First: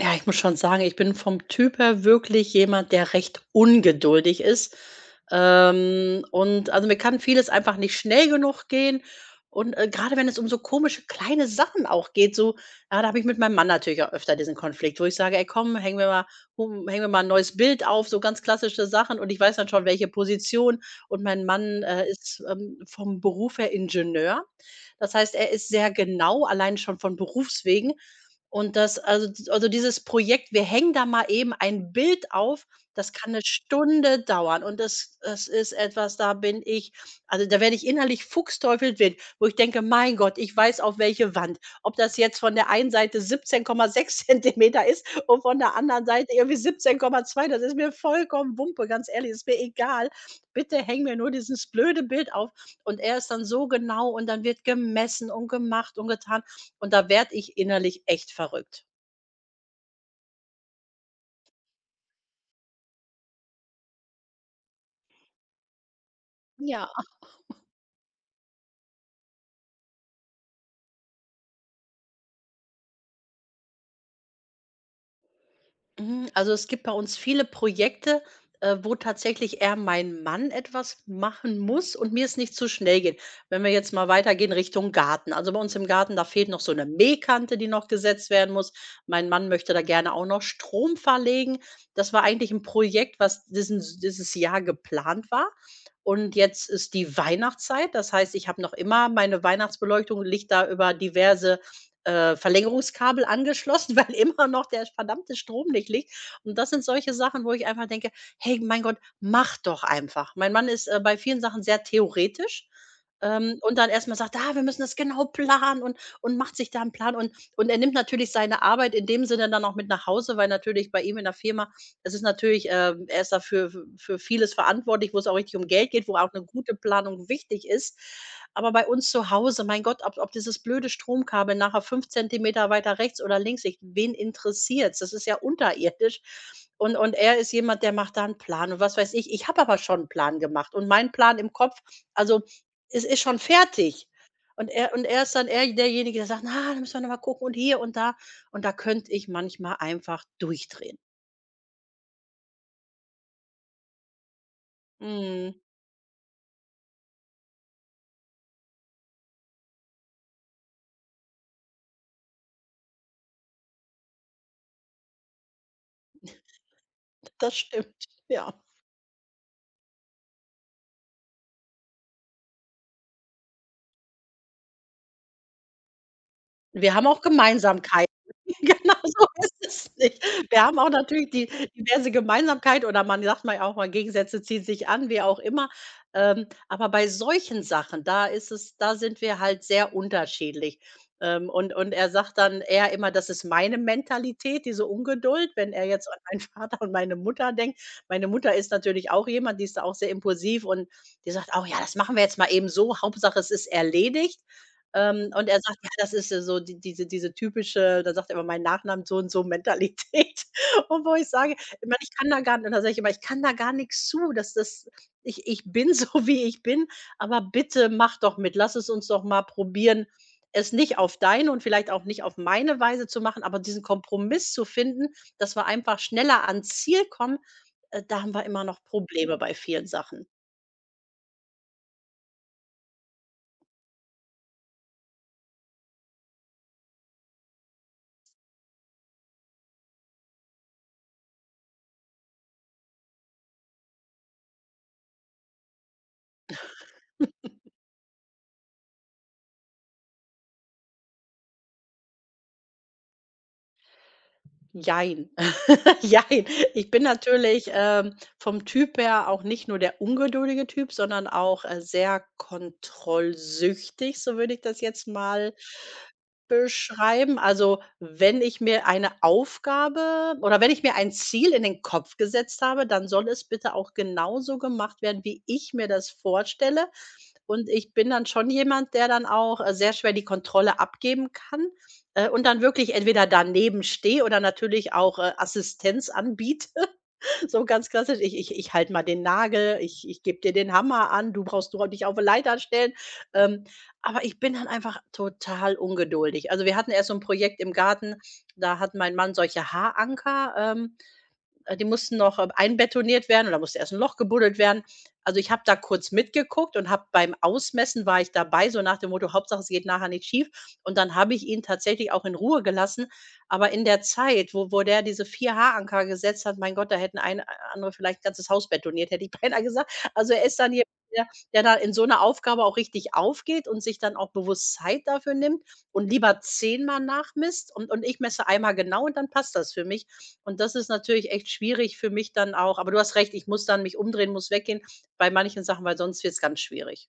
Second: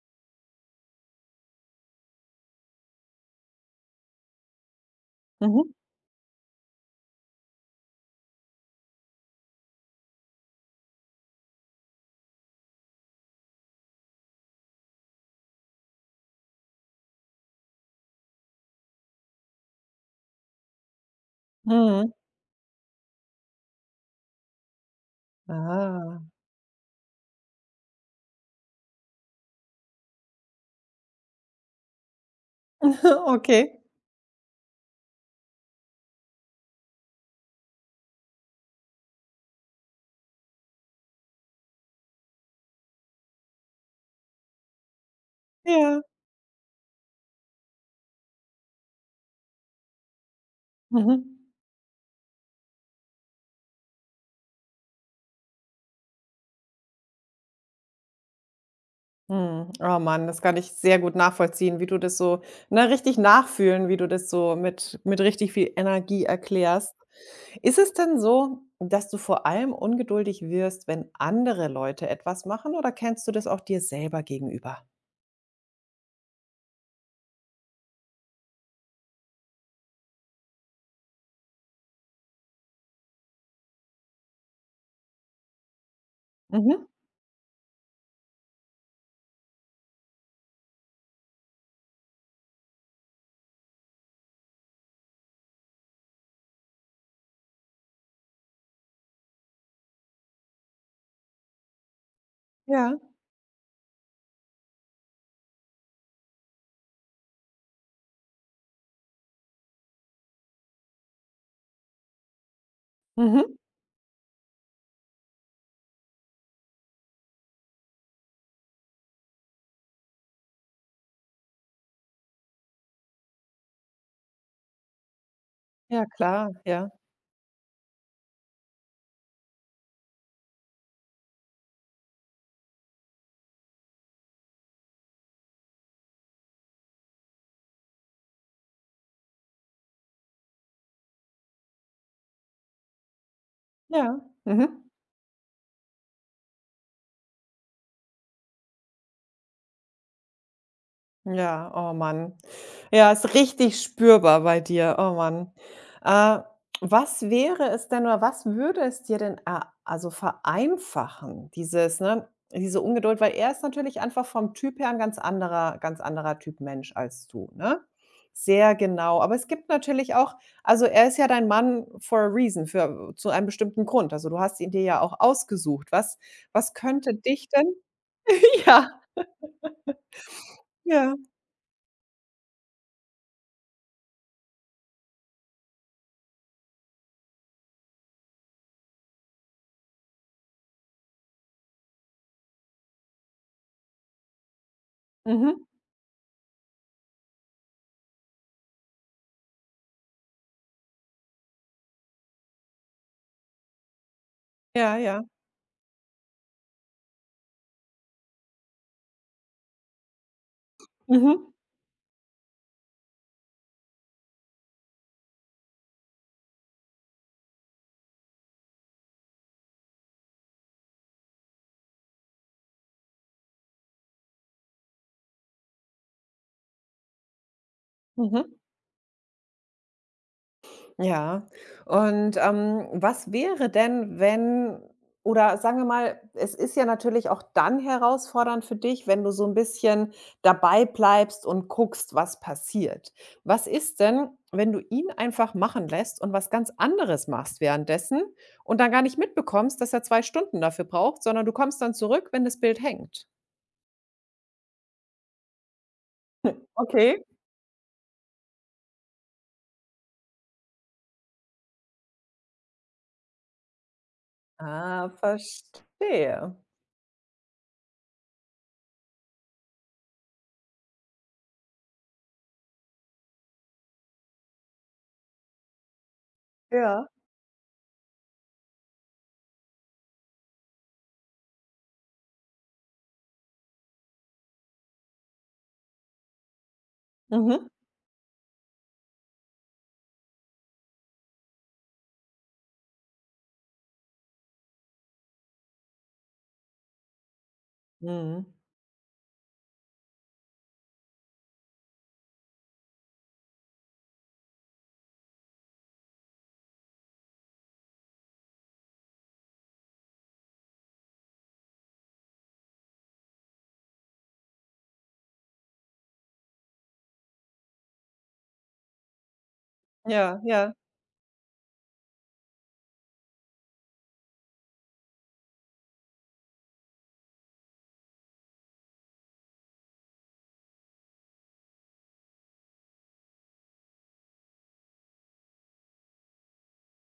Ja, ich muss schon sagen, ich bin vom Typ her wirklich jemand, der recht ungeduldig ist. Mhm. Und also mir kann vieles einfach nicht schnell genug gehen. Und gerade wenn es um so komische kleine Sachen auch geht, so, ja, da habe ich mit meinem Mann natürlich auch öfter diesen Konflikt, wo ich sage, ey, komm, hängen wir mal, hängen wir mal ein neues Bild auf, so ganz klassische Sachen. Und ich weiß dann schon, welche Position. Und mein Mann äh, Mhm. ist ähm, vom Beruf her Ingenieur. Das heißt, er ist sehr Ah. genau, allein schon von Berufswegen. Und das also d also dieses Projekt, wir hängen da mal eben ein Bild auf, das kann eine Okay. Stunde dauern und das ist etwas, da werde ich innerlich fuchsteufelswild, wo ich denke: „Mein Gott, ich weiß auf welche Wand.“ Ob das jetzt von der einen Seite 17,6 Zentimeter ist und von der Ja. anderen Seite irgendwie 17,2, das ist mir vollkommen Wumpe, ganz ehrlich, ist mir egal. Bitte häng mir Mhm. nur dieses blöde Bild auf. Und er ist dann so genau und dann wird gemessen und gemacht und getan. Und da werde ich innerlich echt verrückt. Mhm. Oh Mann, das kann ich sehr gut nachvollziehen, wie du das so na richtig nachfühlen, wie du das so mit richtig viel Energie Ja. erklärst. Ist es denn so, dass du vor allem ungeduldig wirst, wenn andere Leute etwas machen, oder kennst du das auch dir selber gegenüber? Mhm, also, es gibt bei uns viele Projekte, wo tatsächlich eher mein Mann etwas machen muss und mir es nicht zu schnell geht. Wenn wir jetzt mal weitergehen Richtung Garten. Also, bei uns im Garten, da fehlt noch so Mhm. eine Mähkante, die noch gesetzt werden muss. Mein Mann möchte da gerne auch noch Strom verlegen. Das war eigentlich ein Projekt, was diesen dieses Jahr geplant war. Und jetzt ist die Weihnachtszeit. Das heißt, ich habe noch immer meine Weihnachtsbeleuchtung, liegt da über diverse Ja. Verlängerungskabel angeschlossen, weil immer noch der verdammte Strom nicht liegt. Und das sind solche Sachen, wo ich einfach denke: „Hey, mein Gott, mach doch einfach.“ Mein Mann ist, bei vielen Sachen sehr theoretisch, Mhm. Und dann erstmal sagt: „Ah, wir müssen das genau planen“, und macht sich da einen Plan, und er nimmt natürlich seine Arbeit in dem Sinne dann auch mit nach Hause, weil natürlich bei ihm in der Firma es ist natürlich er ist dafür für vieles verantwortlich, wo es auch richtig um Geld Ja, geht, wo auch 'ne klar. gute Ja. Planung wichtig ist. Aber bei uns zu Hause, mein Gott, ob dieses blöde Stromkabel nachher 5 Zentimeter weiter rechts oder links liegt, wen interessiert's? Das ist ja unterirdisch. Und er ist jemand, der macht da 'n Plan und was weiß ich. Ich habe aber schon 'n Plan gemacht und mein Plan im Kopf also, es ist schon fertig. Ja. Und Mhm. er und er ist dann eher derjenige, der sagt: „Na, da müssen wir noch mal gucken und hier und da.“ Und da könnte ich manchmal einfach durchdrehen. Ja, oh Mann. Ja, ist richtig spürbar bei dir. Oh Mann. Mhm. Äh, Was wäre es denn, oder was würde es dir denn a also vereinfachen, diese Ungeduld? Weil er ist natürlich einfach vom Typ her ein ganz anderer Typ Mensch als du, Das ne? stimmt, ja. Sehr genau. Aber es gibt natürlich auch, also er ist ja dein Mann for a reason, für zu einem bestimmten Grund. Also, du hast ihn dir ja auch ausgesucht. Was Wir haben könnte auch dich denn Gemeinsamkeiten, ja, genau so ist es nicht. Wir haben auch ja. natürlich die diverse Gemeinsamkeit, oder man sagt mal auch mal, Gegensätze ziehen sich an, wie auch immer. Aber bei solchen Sachen, da ist es da sind wir halt sehr unterschiedlich. Und er sagt dann eher immer: „Das ist meine Mentalität, diese Ungeduld“, Mhm. wenn er jetzt an meinen Vater und meine Mutter denkt. Meine Mutter ist natürlich auch jemand, die ist da auch sehr impulsiv, und die sagt auch: „Ja, das machen wir jetzt mal eben so, Hauptsache es ist erledigt.“ Ja, ja. Und er sagt: „Ja, das ist ja so die diese diese typische“ Da sagt er immer meinen Nachnamen so und so „Mentalität.“ Und wo ich Mhm. sage ich meine, ich kann da gar Und dann sage ich immer: „Ich kann da gar nichts zu, dass das ich bin so, wie ich bin, aber bitte mach doch mit. Lass es uns doch mal probieren, es nicht auf deine und vielleicht auch nicht auf meine Weise zu machen, aber diesen Kompromiss zu finden, dass wir einfach schneller ans Ziel kommen.“ Da haben wir Mhm. immer noch Probleme bei vielen Sachen. Ja. Und, was wäre denn, wenn, oder sagen wir mal, es ist ja natürlich auch dann herausfordernd für dich, wenn du so ein bisschen dabei bleibst und guckst, was passiert. Was ist denn, wenn du ihn einfach machen lässt und was ganz anderes machst währenddessen und dann gar nicht mitbekommst, dass er 2 Stunden dafür braucht, sondern du kommst dann zurück, wenn das Bild hängt? Jein. Jein. Ich bin Okay. natürlich, vom Typ her auch nicht nur der ungeduldige Typ, sondern auch, sehr kontrollsüchtig, so würde ich das jetzt Ah, mal verstehe. beschreiben. Also, wenn ich mir eine Aufgabe oder wenn ich mir ein Ziel in den Kopf gesetzt habe, dann soll es bitte auch genauso gemacht werden, wie ich mir das vorstelle. Ja. Und ich bin dann schon jemand, der dann auch, sehr schwer die Kontrolle abgeben kann, und dann wirklich entweder daneben stehe oder natürlich auch, Assistenz anbiete. So Mhm. ganz klassisch: „Ich halte mal den Nagel, ich gebe dir den Hammer an, du brauchst nur dich auf 'ne Leiter stellen.“ Ähm, aber ich bin dann einfach total ungeduldig. Also, wir hatten erst so ein Projekt im Garten, Mhm. da hat mein Mann solche Haaranker, die mussten noch, einbetoniert werden oder musste erst ein Loch gebuddelt werden. Also, ich habe da kurz mitgeguckt und habe beim Ausmessen war ich dabei, so nach dem Motto: „Hauptsache, es geht nachher nicht schief.“ Und dann habe ich ihn tatsächlich auch in Ruhe gelassen. Aber in der Zeit, wo der diese 4 Haaranker gesetzt hat, mein Gott, da hätten ein andere vielleicht ein ganzes Haus betoniert, hätte ich beinahe gesagt. Also, Ja, er ist dann ja. hier der der da in so einer Aufgabe auch richtig aufgeht und sich dann auch bewusst Zeit dafür nimmt und lieber zehnmal nachmisst, und ich messe einmal genau und dann passt das für mich. Und das ist natürlich echt schwierig für mich dann auch. Aber du hast recht, ich muss dann mich umdrehen, muss weggehen bei manchen Sachen, weil sonst wird's ganz schwierig.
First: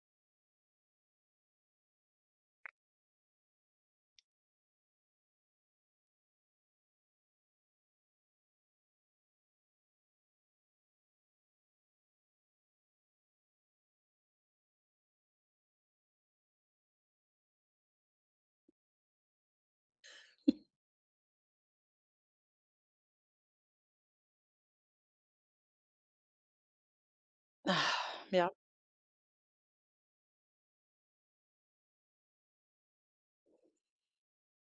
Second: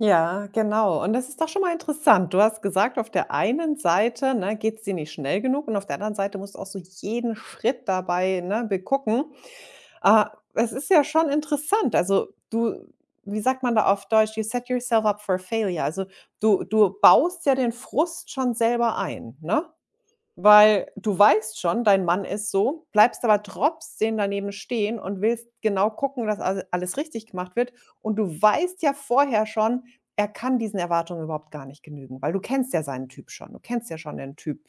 Ja, genau. Und das ist doch schon mal interessant. Du hast gesagt, auf der einen Seite, ne, geht's dir nicht schnell genug, und auf der anderen Seite musst du auch so jeden Schritt dabei, ne, begucken. Äh, Es ist ja schon interessant. Also, du wie sagt man da auf Deutsch? You set yourself up for failure. Also, du baust ja den Frust schon selber ein, ne? Weil du weißt schon, dein Mann ist so, bleibst aber trotzdem daneben stehen und willst genau gucken, dass al alles richtig gemacht wird. Ah, Und du ja. weißt ja vorher schon, er kann diesen Erwartungen überhaupt gar nicht genügen, weil du kennst ja seinen Typ schon. Du kennst ja schon den Typ,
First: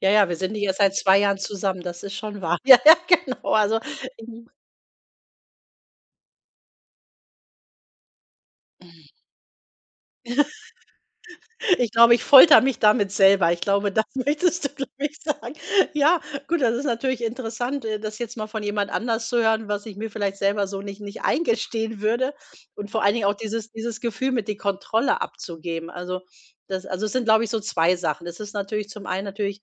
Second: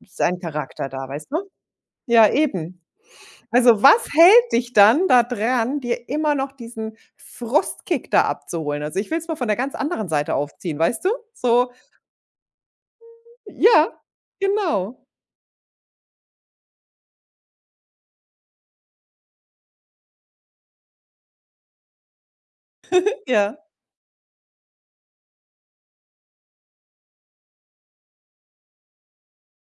Ja, ja, wir seinen sind nicht erst Charakter seit da, 2 weißt du? Jahren zusammen, das ist Ja, schon wahr. Ja, eben. ja, genau. Also, was ich hält dich dann da dran, dir immer noch diesen Frustkick da abzuholen? Also, ich will es mal von der ganz anderen Seite aufziehen, weißt du? So Ich glaube, ich foltere mich damit selber. Ich ja, glaube, das möchtest du, glaube genau. ich, sagen. Ja, gut, das ist natürlich interessant, das jetzt mal von jemand anders zu hören, was ich mir vielleicht selber so nicht eingestehen würde und vor allen Dingen auch Ja, dieses Gefühl mit die Kontrolle abzugeben. Also, das also, es sind, glaube ich, so 2 Sachen. Es ist natürlich zum einen natürlich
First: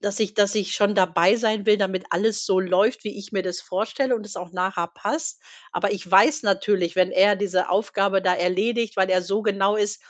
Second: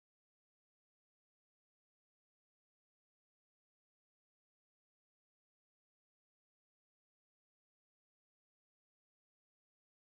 dass ich schon dabei sein will, damit alles so läuft, wie ich mir das vorstelle und es auch nachher passt. Aber ich weiß natürlich, wenn er diese Aufgabe da erledigt, weil er so genau ist,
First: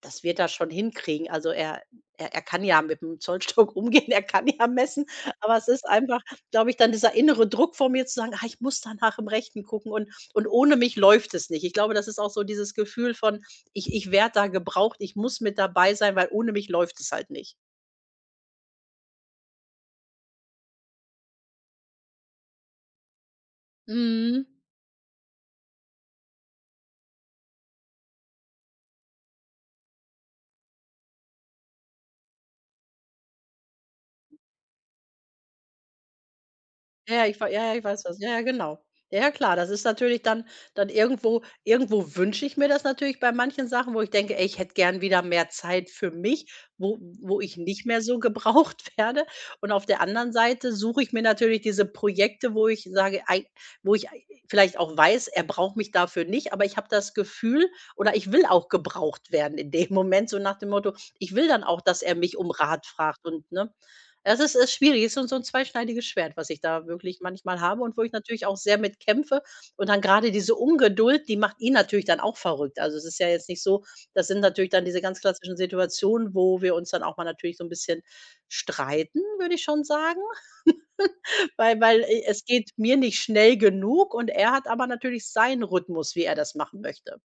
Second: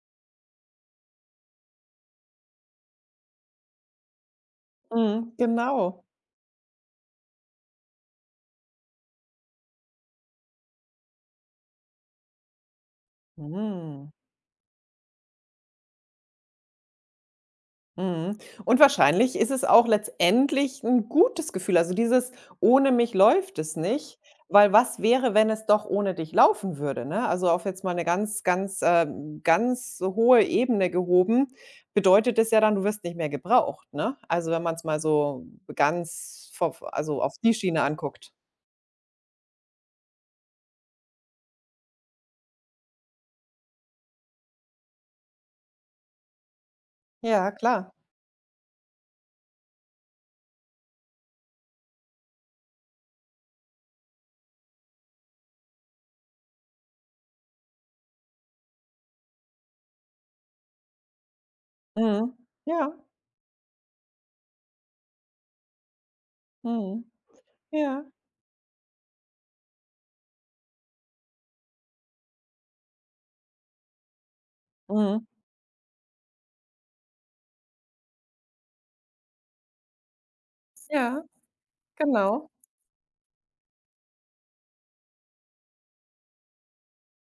das wird er schon hinkriegen. Also, er kann ja mit 'm Zollstock umgehen, er kann ja messen, mhm, aber es ist genau. einfach, glaube ich, dann dieser innere Druck vor mir zu sagen: „Ah, ich muss danach im Rechten gucken und ohne mich läuft es nicht.“ Ich glaube, das ist auch so dieses Gefühl von: „Ich Mhm. werde da gebraucht, ich muss mit dabei sein, weil ohne mich läuft es halt nicht.“ Mhm. Und wahrscheinlich ist es auch letztendlich 'n gutes Gefühl, also dieses: „Ohne mich läuft es nicht", Mhm. weil, was wäre, wenn es doch ohne dich laufen würde, ne? Also, auf jetzt mal 'ne ganz, ganz, ganz hohe Ebene gehoben, bedeutet es ja dann, du wirst nicht mehr gebraucht, ne? Also, wenn man's mal so ganz, v also auf die Ja, ja, Schiene ich weiß was. Ja, anguckt. ja, genau. Ja, ja, klar, das ist natürlich dann dann irgendwo wünsche ich mir das natürlich bei manchen Sachen, wo ich denke: „Ey, ich hätte gern wieder mehr Zeit für mich, wo Ja, ich nicht klar. mehr so gebraucht werde.“ Und auf der anderen Seite suche ich mir natürlich diese Projekte, wo ich ei vielleicht auch weiß, er braucht mich dafür nicht, aber ich habe das Gefühl oder ich will auch gebraucht werden in dem Moment, so nach dem Motto ich will dann auch, dass er Mhm. mich um Rat Ja. fragt und, ne? Das ist schwierig, ist so 'n zweischneidiges Schwert, was ich da Mhm. wirklich manchmal habe und wo Ja. ich natürlich auch sehr mit kämpfe. Und dann gerade diese Ungeduld, die macht ihn natürlich dann auch verrückt. Also, es ist ja jetzt nicht so, das sind natürlich dann diese ganz Mhm. klassischen Situationen, wo wir uns dann auch mal natürlich so ein bisschen streiten, würde ich schon sagen, Ja, weil es genau. geht mir nicht schnell genug und er hat aber natürlich seinen Rhythmus, wie er das machen möchte.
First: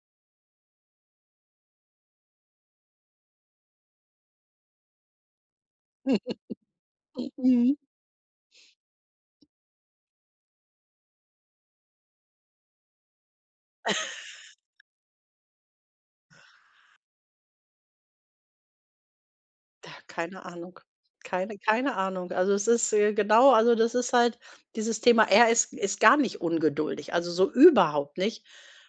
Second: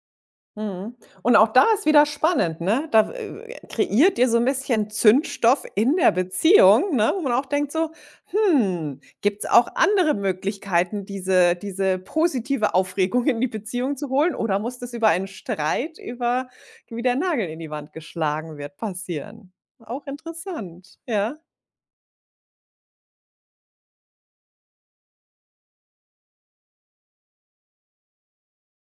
Mhm. Und auch da ist wieder spannend, ne? Da, kreiert ihr so ein bisschen Zündstoff in der Beziehung, ne, wo man auch denkt so: „Hm, gibt's auch andere Möglichkeiten, diese positive Aufregung in die Beziehung zu holen, oder muss das über einen Streit, über, wie der Nagel in die Wand geschlagen wird, passieren?" Da Auch keine Ahnung. interessant, ja. Keine Ahnung. Also, es ist, genau also, das ist halt dieses Thema, er ist gar nicht ungeduldig, also, so überhaupt nicht.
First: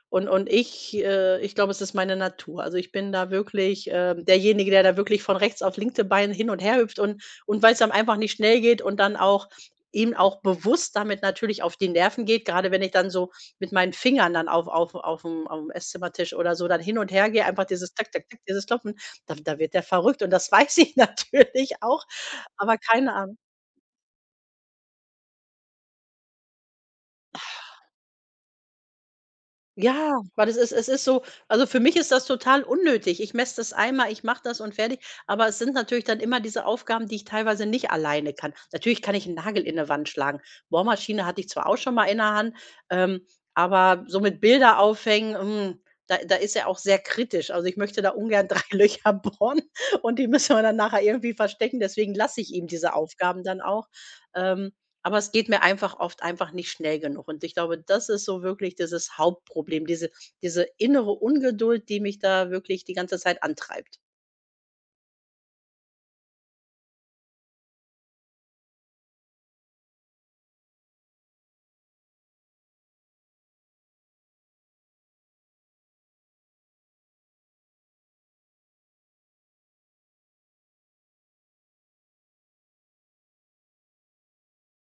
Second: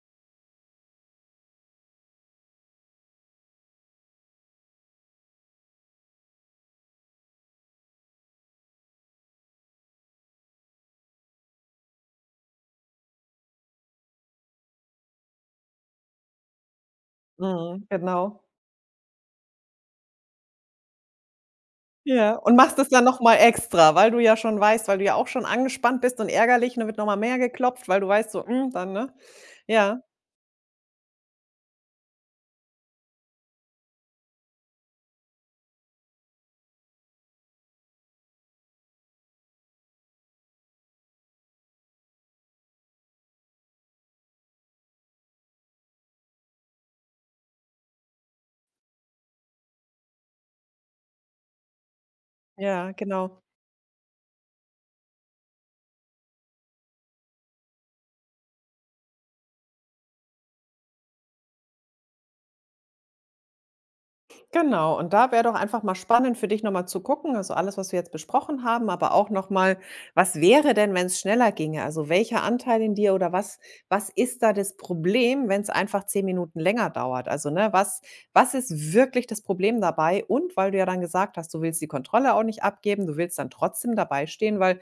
Und ich ich glaube, es ist meine Natur. Also, ich bin da wirklich, derjenige, der da wirklich von rechts auf linke Bein hin und her hüpft und weil es dann einfach nicht schnell geht und dann auch ihm auch bewusst damit natürlich auf die Nerven geht, gerade wenn ich dann so mit meinen Fingern dann auf dem Esszimmertisch oder so dann hin und her gehe, einfach Mhm, dieses Tack, Tack, genau. Tack, dieses Klopfen. Da wird der verrückt und das weiß ich natürlich auch, Ja, und aber machst es dann keine noch mal Ahnung. extra, weil du ja schon weißt, weil du ja auch schon angespannt bist und ärgerlich, und dann wird noch mal mehr geklopft, weil du weißt so, hm, dann, ne? Ja, Ja, weil das ist es ist so, also, für mich ist das total unnötig. Ich messe das einmal, ich mache das und fertig, aber es sind natürlich dann immer diese Aufgaben, die ich teilweise nicht alleine kann. Natürlich kann ich 'n Nagel in 'ne Wand schlagen. Bohrmaschine hatte ich zwar auch schon mal in der Hand, ähm, aber so mit Bilder aufhängen, hm, da ist er auch sehr kritisch. Also, ich möchte da ungern 3 Löcher bohren und die müssen wir dann nachher irgendwie verstecken, deswegen lasse ich ihm ja, diese genau. Aufgaben dann auch. Ähm Aber es geht mir einfach oft einfach nicht schnell genug. Und ich glaube, das ist so wirklich dieses Hauptproblem, diese innere Ungeduld, die mich da wirklich die ganze Zeit antreibt. Genau, und da wäre doch einfach mal spannend für dich noch mal zu gucken, also alles, was wir jetzt besprochen haben, aber auch noch mal, was wäre denn, wenn's schneller ginge? Also, welcher Anteil in dir, oder was ist da das Problem, wenn's einfach 10 Minuten länger dauert? Also, ne, was ist wirklich das Problem dabei? Und weil du ja dann gesagt hast, du willst die Kontrolle auch nicht abgeben, du willst dann trotzdem dabei stehen, weil,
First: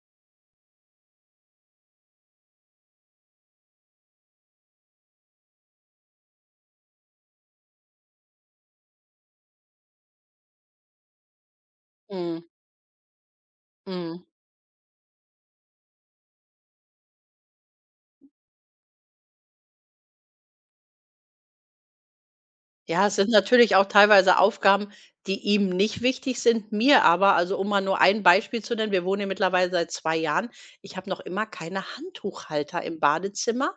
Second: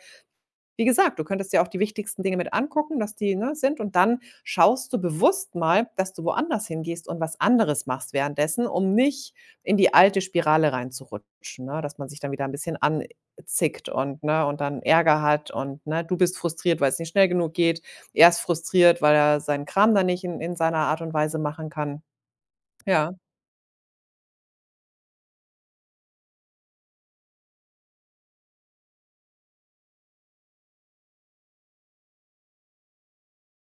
wie gesagt, du könntest ja auch die wichtigsten Dinge mit angucken, dass die, ne, sind, und dann schaust du bewusst mal, dass du woanders hingehst und was anderes machst währenddessen, um nicht in die alte Spirale reinzurutschen, ne, dass man sich dann wieder Mhm, ein bisschen anzickt und, mhm. ne, und dann Ärger hat und, ne, du bist frustriert, weil es nicht schnell genug geht. Er ist frustriert, weil er seinen Kram dann nicht in seiner Art und Weise machen kann. Ja, Ja. es sind natürlich auch teilweise Aufgaben, die ihm nicht wichtig sind, mir aber, also, um mal nur ein Beispiel zu nennen, wir wohnen hier mittlerweile seit 2 Jahren. Ich habe noch immer keine Handtuchhalter im Badezimmer.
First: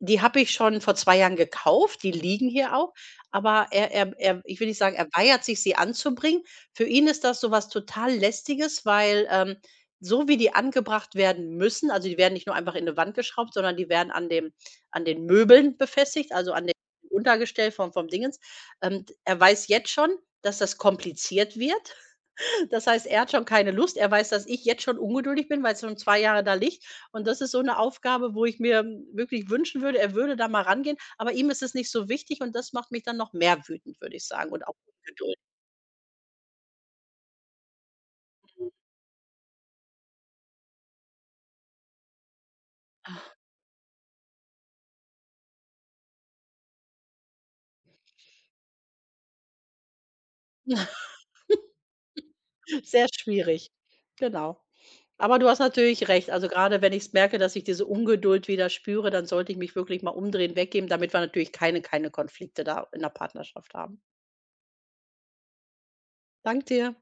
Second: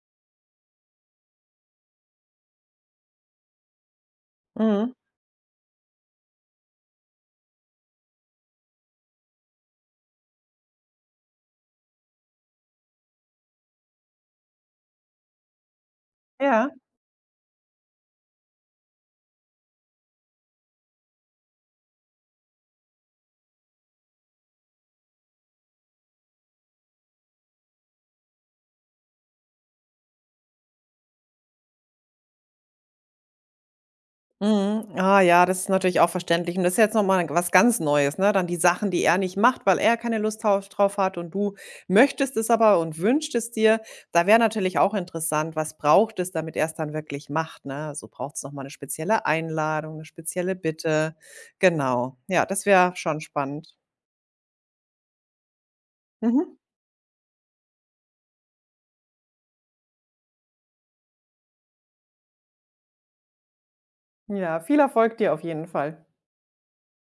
Die habe ich schon vor 2 Jahren gekauft, die liegen hier auch, aber er ich will nicht Mhm. sagen, er weigert sich, sie anzubringen. Für ihn ist das so was total Lästiges, weil, so wie die angebracht werden müssen, also, die werden nicht nur einfach in 'ne Wand geschraubt, sondern die werden an dem an den Möbeln befestigt, also, an Ja. dem Untergestell vom Dingens. D er weiß jetzt schon, dass das kompliziert wird. Das heißt, er hat schon keine Lust. Er weiß, dass ich jetzt schon ungeduldig bin, weil es schon 2 Jahre da liegt. Und das ist so eine Aufgabe, wo ich mir wirklich wünschen würde, er würde da mal rangehen, aber ihm ist es nicht so wichtig und das macht mich dann noch mehr wütend, würde ich sagen, und auch Mhm. Ah Ungeduld. ja, das ist natürlich auch verständlich. Und das ist jetzt noch mal was ganz Neues, ne? Dann die Sachen, die er nicht macht, weil er keine Lust drauf hat, und du möchtest es aber und wünschst es dir. Da wäre natürlich auch interessant, was braucht es, damit er es dann wirklich macht, ne? So, braucht's noch mal eine spezielle Einladung, eine spezielle Bitte. Genau. Ja, das wäre Sehr schon schwierig. spannend. Genau. Aber du hast natürlich recht. Also, Mhm. gerade wenn ich merke, dass ich diese Ungeduld wieder spüre, dann sollte ich mich wirklich mal umdrehen, weggeben, damit wir natürlich keine Konflikte da in der Partnerschaft haben. Ja, viel Erfolg dir auf jeden Fall. Dank dir.